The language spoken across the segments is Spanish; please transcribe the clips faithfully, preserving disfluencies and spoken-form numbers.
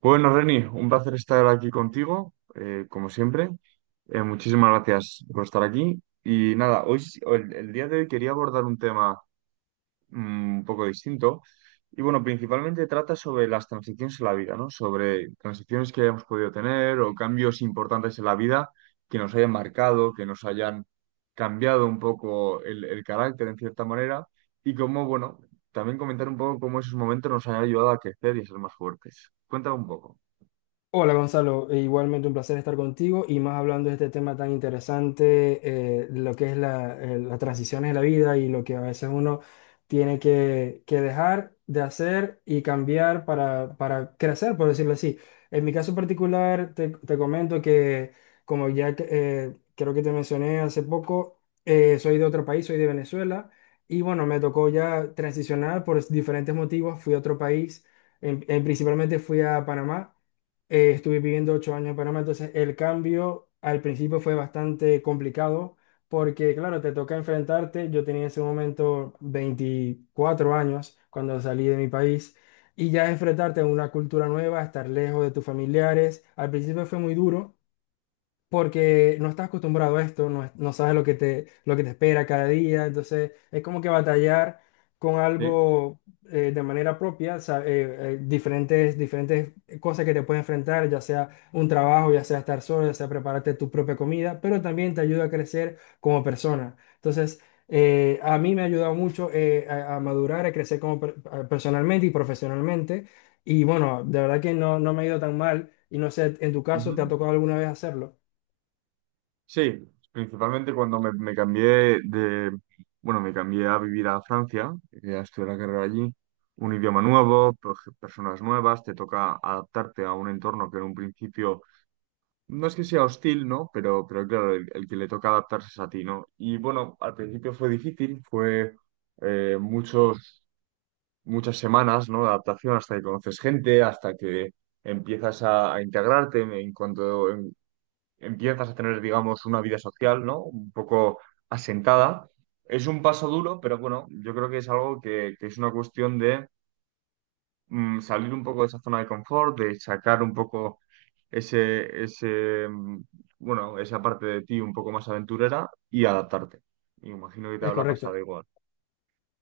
Bueno, Reni, un placer estar aquí contigo, eh, como siempre. Eh, muchísimas gracias por estar aquí. Y nada, hoy, sí- el, el día de hoy quería abordar un tema mm, un poco distinto. Y bueno, principalmente trata sobre las transiciones en la vida, ¿no? Sobre transiciones que hayamos podido tener o cambios importantes en la vida que nos hayan marcado, que nos hayan cambiado un poco el, el carácter en cierta manera. Y cómo, bueno, también comentar un poco cómo esos momentos nos han ayudado a crecer y a ser más fuertes. Cuéntame un poco. Hola Gonzalo, e igualmente un placer estar contigo y más hablando de este tema tan interesante, eh, de lo que es la, eh, las transiciones de la vida y lo que a veces uno tiene que, que dejar de hacer y cambiar para, para crecer, por decirlo así. En mi caso particular, te, te comento que como ya que, eh, creo que te mencioné hace poco, eh, soy de otro país, soy de Venezuela. Y bueno, me tocó ya transicionar por diferentes motivos, fui a otro país, en- en- principalmente fui a Panamá. Eh, estuve viviendo ocho años en Panamá, entonces el cambio al principio fue bastante complicado porque, claro, te toca enfrentarte. Yo tenía en ese momento veinticuatro años cuando salí de mi país y ya enfrentarte a una cultura nueva, estar lejos de tus familiares, al principio fue muy duro, porque no estás acostumbrado a esto, no, es- no sabes lo que te, lo que te espera cada día, entonces es como que batallar con Sí, algo eh, de manera propia, o sea, eh, eh, diferentes, diferentes cosas que te pueden enfrentar, ya sea un trabajo, ya sea estar solo, ya sea prepararte tu propia comida, pero también te ayuda a crecer como persona. Entonces, eh, a mí me ha ayudado mucho eh, a, a madurar, a crecer como per- personalmente y profesionalmente, y bueno, de verdad que no, no me ha ido tan mal, y no sé, en tu caso, ujú. ¿te ha tocado alguna vez hacerlo? Sí, principalmente cuando me, me cambié de, bueno, me cambié a vivir a Francia, eh, a estudiar la carrera allí, un idioma nuevo, per- personas nuevas, te toca adaptarte a un entorno que en un principio no es que sea hostil, ¿no? Pero, pero claro, el, el que le toca adaptarse es a ti, ¿no? Y bueno, al principio fue difícil, fue eh, muchos, muchas semanas, ¿no? De adaptación hasta que conoces gente, hasta que empiezas a, a integrarte en, en cuanto, empiezas a tener, digamos, una vida social, ¿no? Un poco asentada. Es un paso duro, pero bueno, yo creo que es algo que, que es una cuestión de mm, salir un poco de esa zona de confort, de sacar un poco ese, ese, mm, bueno, esa parte de ti un poco más aventurera y adaptarte. Y imagino que te Es habla correcto. pasado igual.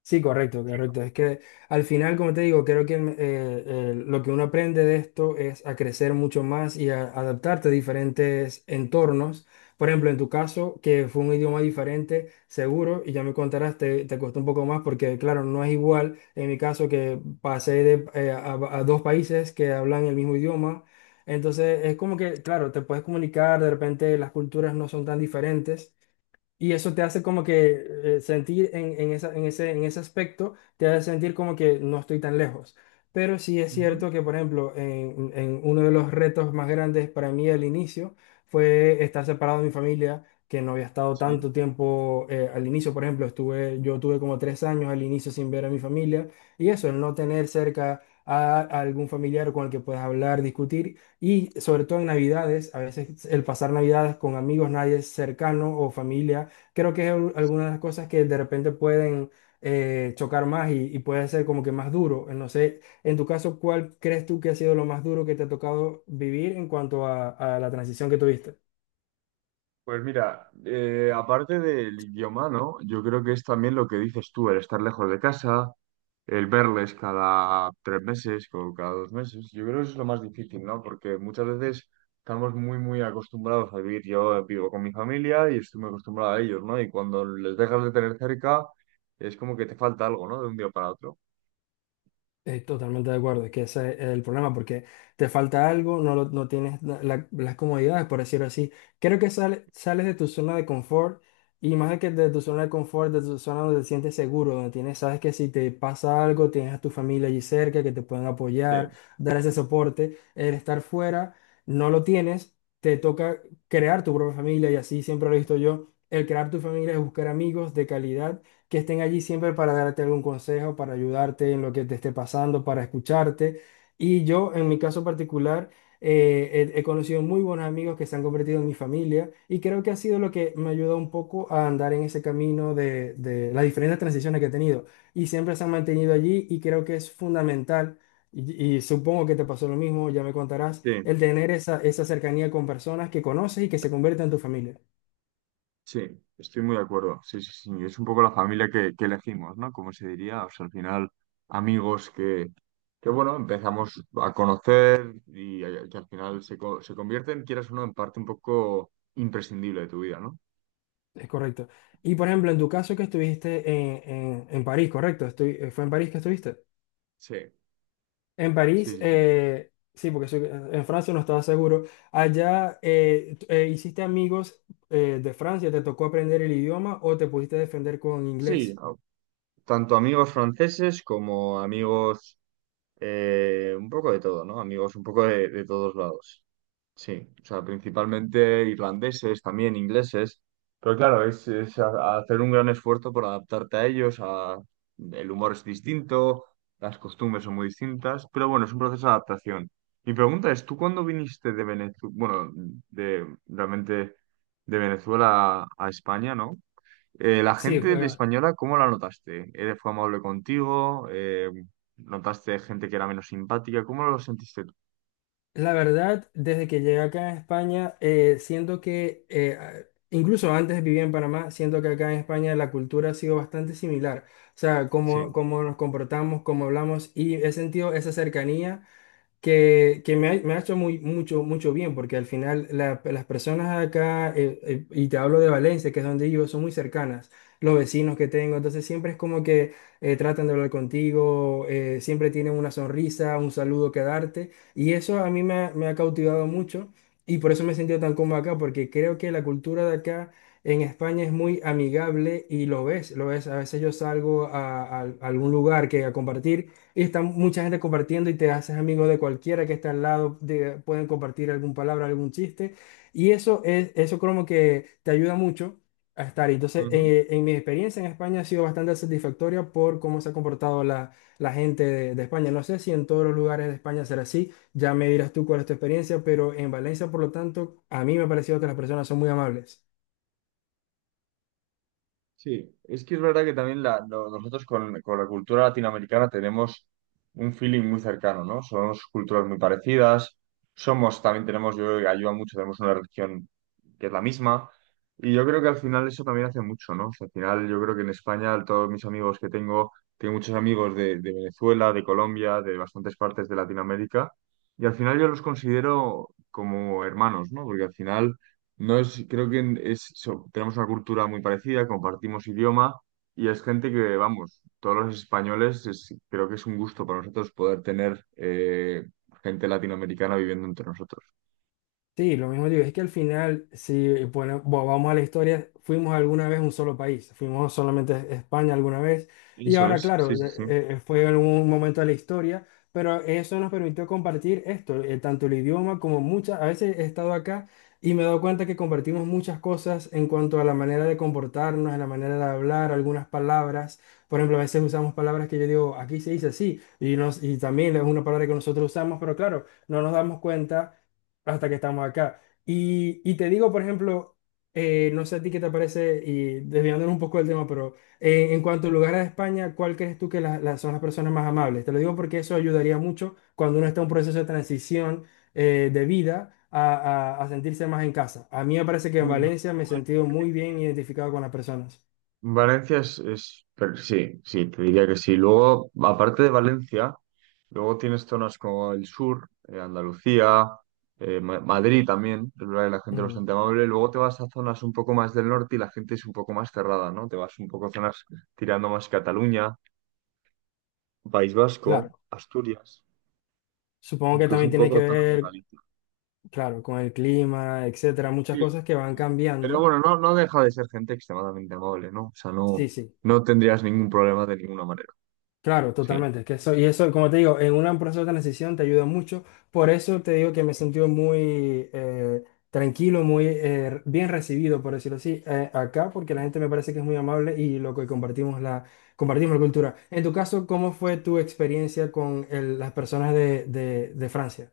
Sí, correcto, correcto. Es que al final, como te digo, creo que el- eh, el- lo que uno aprende de esto es a crecer mucho más y a adaptarte a diferentes entornos. Por ejemplo, en tu caso, que fue un idioma diferente, seguro, y ya me contarás, te, te costó un poco más porque, claro, no es igual en mi caso que pasé de, eh, a, a dos países que hablan el mismo idioma. Entonces, es como que, claro, te puedes comunicar, de repente las culturas no son tan diferentes. Y eso te hace como que eh, sentir en, en esa- en ese, en ese aspecto, te hace sentir como que no estoy tan lejos. Pero sí es Ujú, cierto que, por ejemplo, en, en uno de los retos más grandes para mí al inicio fue estar separado de mi familia, que no había estado sí. tanto tiempo eh, al inicio, por ejemplo, estuve, yo tuve como tres años al inicio sin ver a mi familia. Y eso, el no tener cerca a, a algún familiar con el que puedas hablar, discutir. Y sobre todo en Navidades, a veces el pasar Navidades con amigos, nadie cercano o familia, creo que es al- alguna de las cosas que de repente pueden eh, chocar más y, y puede ser como que más duro. No sé, en tu caso, ¿cuál crees tú que ha sido lo más duro que te ha tocado vivir en cuanto a, a la transición que tuviste? Pues mira, eh, aparte del idioma, ¿no? Yo creo que es también lo que dices tú, el estar lejos de casa, el verles cada tres meses o cada dos meses. Yo creo que eso es lo más difícil, ¿no? Porque muchas veces estamos muy, muy acostumbrados a vivir. Yo vivo con mi familia y estoy muy acostumbrado a ellos, ¿no? Y cuando les dejas de tener cerca, es como que te falta algo, ¿no? De un día para otro. Eh, totalmente de acuerdo, es que ese es el problema, porque te falta algo, no, lo- no tienes la- la- las comodidades, por decirlo así. Creo que sale- sales de tu zona de confort y más de que de tu zona de confort, de tu zona donde te sientes seguro, donde tienes, sabes que si te pasa algo, tienes a tu familia allí cerca que te pueden apoyar, Sí, dar ese soporte. El estar fuera, no lo tienes, te toca crear tu propia familia, y así siempre lo he visto yo. El crear tu familia es buscar amigos de calidad que estén allí siempre para darte algún consejo, para ayudarte en lo que te esté pasando, para escucharte. Y yo, en mi caso particular, eh, he, he conocido muy buenos amigos que se han convertido en mi familia, y creo que ha sido lo que me ayuda un poco a andar en ese camino de, de las diferentes transiciones que he tenido. Y siempre se han mantenido allí, y creo que es fundamental. Y, y supongo que te pasó lo mismo, ya me contarás, sí. el tener esa, esa cercanía con personas que conoces y que se convierten en tu familia. Sí, estoy muy de acuerdo. Sí, sí, sí. Es un poco la familia que, que elegimos, ¿no? Como se diría, o sea, al final, amigos que, que bueno, empezamos a conocer y a- que al final se, co- se convierten, quieras o no, en parte un poco imprescindible de tu vida, ¿no? Es correcto. Y por ejemplo, en tu caso que estuviste en, en- en París, ¿correcto? Estoy- eh, ¿fue en París que estuviste? Sí, En sí, París, sí, sí. eh, sí, porque soy- eh, en Francia no estaba seguro. Allá eh, t- eh, hiciste amigos eh, de Francia, ¿te tocó aprender el idioma o te pudiste defender con Sí, inglés? a- tanto amigos franceses como amigos eh, un poco de todo, ¿no? Amigos un poco de, de todos lados. Sí, o sea, principalmente irlandeses, también ingleses, pero claro, es, es a- a hacer un gran esfuerzo por adaptarte a ellos, a- el humor es distinto, las costumbres son muy distintas, pero bueno, es un proceso de adaptación. Mi pregunta es, ¿tú cuándo viniste de Venezuela, bueno, de, realmente de Venezuela a España, ¿no? Eh, la Sí, gente de eh, española, ¿cómo la notaste? ¿Eres- ¿Fue amable contigo? Eh, ¿notaste gente que era menos simpática? ¿Cómo lo sentiste tú? la verdad, desde que llegué acá a España, eh, siento que, eh, a- incluso antes vivía en Panamá, siento que acá en España la cultura ha sido bastante similar. O sea, cómo, Sí. cómo nos comportamos, cómo hablamos, y he sentido esa cercanía que, que me ha, me ha hecho muy, mucho, mucho bien, porque al final la- las personas acá, eh, eh, y te hablo de Valencia, que es donde vivo, son muy cercanas, los vecinos que tengo, entonces siempre es como que eh, tratan de hablar contigo, eh, siempre tienen una sonrisa, un saludo que darte, y eso a mí me, ha me ha cautivado mucho, y por eso me he sentido tan cómodo acá, porque creo que la cultura de acá en España es muy amigable, y lo ves, lo ves, a veces yo salgo a a- a algún lugar que a compartir. Y está mucha gente compartiendo y te haces amigo de cualquiera que está al lado, de- pueden compartir alguna palabra, algún chiste. Y eso es, eso como que te ayuda mucho a estar ahí. Entonces, eh, en mi experiencia en España ha sido bastante satisfactoria por cómo se ha comportado la, la gente de, de España. No sé si en todos los lugares de España será así, ya me dirás tú cuál es tu experiencia, pero en Valencia, por lo tanto, a mí me ha parecido que las personas son muy amables. Sí, es que es verdad que también la- no- nosotros con, con la cultura latinoamericana tenemos un feeling muy cercano, ¿no? Somos culturas muy parecidas, somos, también tenemos, yo creo que ayuda mucho, tenemos una religión que es la misma, y yo creo que al final eso también hace mucho, ¿no? O sea, al final yo creo que en España todos mis amigos que tengo, tengo muchos amigos de, de Venezuela, de Colombia, de bastantes partes de Latinoamérica, y al final yo los considero como hermanos, ¿no? Porque al final… No es, creo que en- es, so- tenemos una cultura muy parecida, compartimos idioma y es gente que, vamos, todos los españoles, es- creo que es un gusto para nosotros poder tener eh, gente latinoamericana viviendo entre nosotros. Sí, lo mismo digo, es que al final, si bueno, vo- vamos a la historia, fuimos alguna vez un solo país, fuimos solamente a España alguna vez, y Eso ahora, es, sí, claro, sí, de- sí. eh, fue algún momento de la historia, pero eso nos permitió compartir esto, eh, tanto el idioma como muchas, a veces he estado acá y me he dado cuenta que compartimos muchas cosas en cuanto a la manera de comportarnos, en la manera de hablar, algunas palabras. Por ejemplo, a veces usamos palabras que yo digo, aquí se dice así, y, nos, y también es una palabra que nosotros usamos, pero claro, no nos damos cuenta hasta que estamos acá. Y, y te digo, por ejemplo, eh, no sé a ti qué te parece, y desviándonos un poco del tema, pero eh, en cuanto a lugares de España, ¿cuál crees tú que la- la- son las personas más amables? Te lo digo porque eso ayudaría mucho cuando uno está en un proceso de transición eh, de vida a, a- a sentirse más en casa. A mí me parece que en Mira. Valencia me he sentido muy bien identificado con las personas. Valencia es, es- pero sí, sí, te diría que sí. Luego, aparte de Valencia, luego tienes zonas como el sur, eh, Andalucía, eh, Ma- Madrid también, es verdad que la gente es Mm, bastante amable. Luego te vas a zonas un poco más del norte y la gente es un poco más cerrada, ¿no? Te vas un poco a zonas tirando más Cataluña, País Vasco, claro, Asturias, supongo que incluso también un tiene que poco zonas de ver, Galicia. claro, con el clima, etcétera, muchas Sí, cosas que van sí. Pero cambiando. bueno, no, no deja de ser gente extremadamente amable, ¿no? O sea, no, Sí, sí. no tendrías ningún problema de ninguna manera. Claro, Sí. totalmente. Que eso, y eso, como te digo, en un proceso de transición te ayuda mucho. Por eso te digo que me he sentido muy eh, tranquilo, muy eh, bien recibido, por decirlo así, eh, acá, porque la gente me parece que es muy amable y lo que compartimos la, compartimos la cultura. En tu caso, ¿cómo fue tu experiencia con el- las personas de, de- de Francia?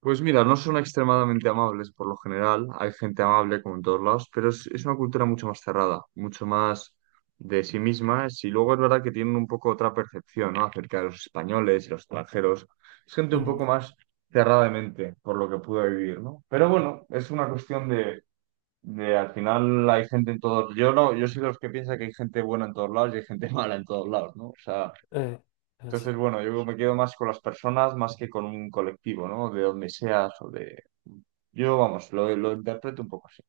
Pues mira, no son extremadamente amables por lo general, hay gente amable como en todos lados, pero es, es una cultura mucho más cerrada, mucho más de sí misma, y luego es verdad que tienen un poco otra percepción, ¿no? acerca de los españoles y los extranjeros, es gente un Ujú, poco más cerrada de mente por lo que pude vivir, ¿no? Pero bueno, es una cuestión de, de al final hay gente en todos, yo no, yo soy de los que piensa que hay gente buena en todos lados y hay gente mala en todos lados, ¿no? O sea, eh, así. entonces bueno, yo me quedo más con las personas más que con un colectivo, ¿no? De donde seas o de yo, vamos, lo, lo interpreto un poco así.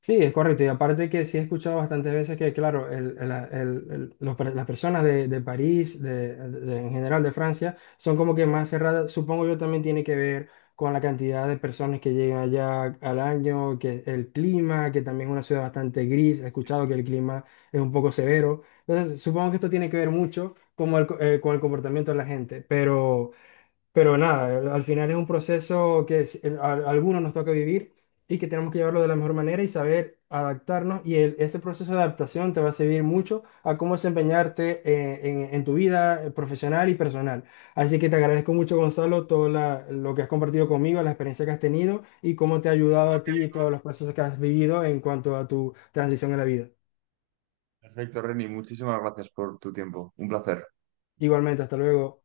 Sí, es correcto. Y aparte que sí he escuchado bastantes veces que, claro, el- el- el- el- los per- las personas de, de París, de, de- en general de Francia, son como que más cerradas. Supongo yo también tiene que ver con la cantidad de personas que llegan allá al año, que el clima, que también es una ciudad bastante gris. He escuchado que el clima es un poco severo. Entonces, supongo que esto tiene que ver mucho como el co- eh, con el comportamiento de la gente. Pero... Pero nada, al final es un proceso que es- el- a, a algunos nos toca vivir, y que tenemos que llevarlo de la mejor manera y saber adaptarnos. Y el- ese proceso de adaptación te va a servir mucho a cómo desempeñarte eh, en, en tu vida eh, profesional y personal. Así que te agradezco mucho, Gonzalo, todo la- lo que has compartido conmigo, la experiencia que has tenido y cómo te ha ayudado a ti y todos los procesos que has vivido en cuanto a tu transición en la vida. Perfecto, Reni, muchísimas gracias por tu tiempo. Un placer. Igualmente, hasta luego.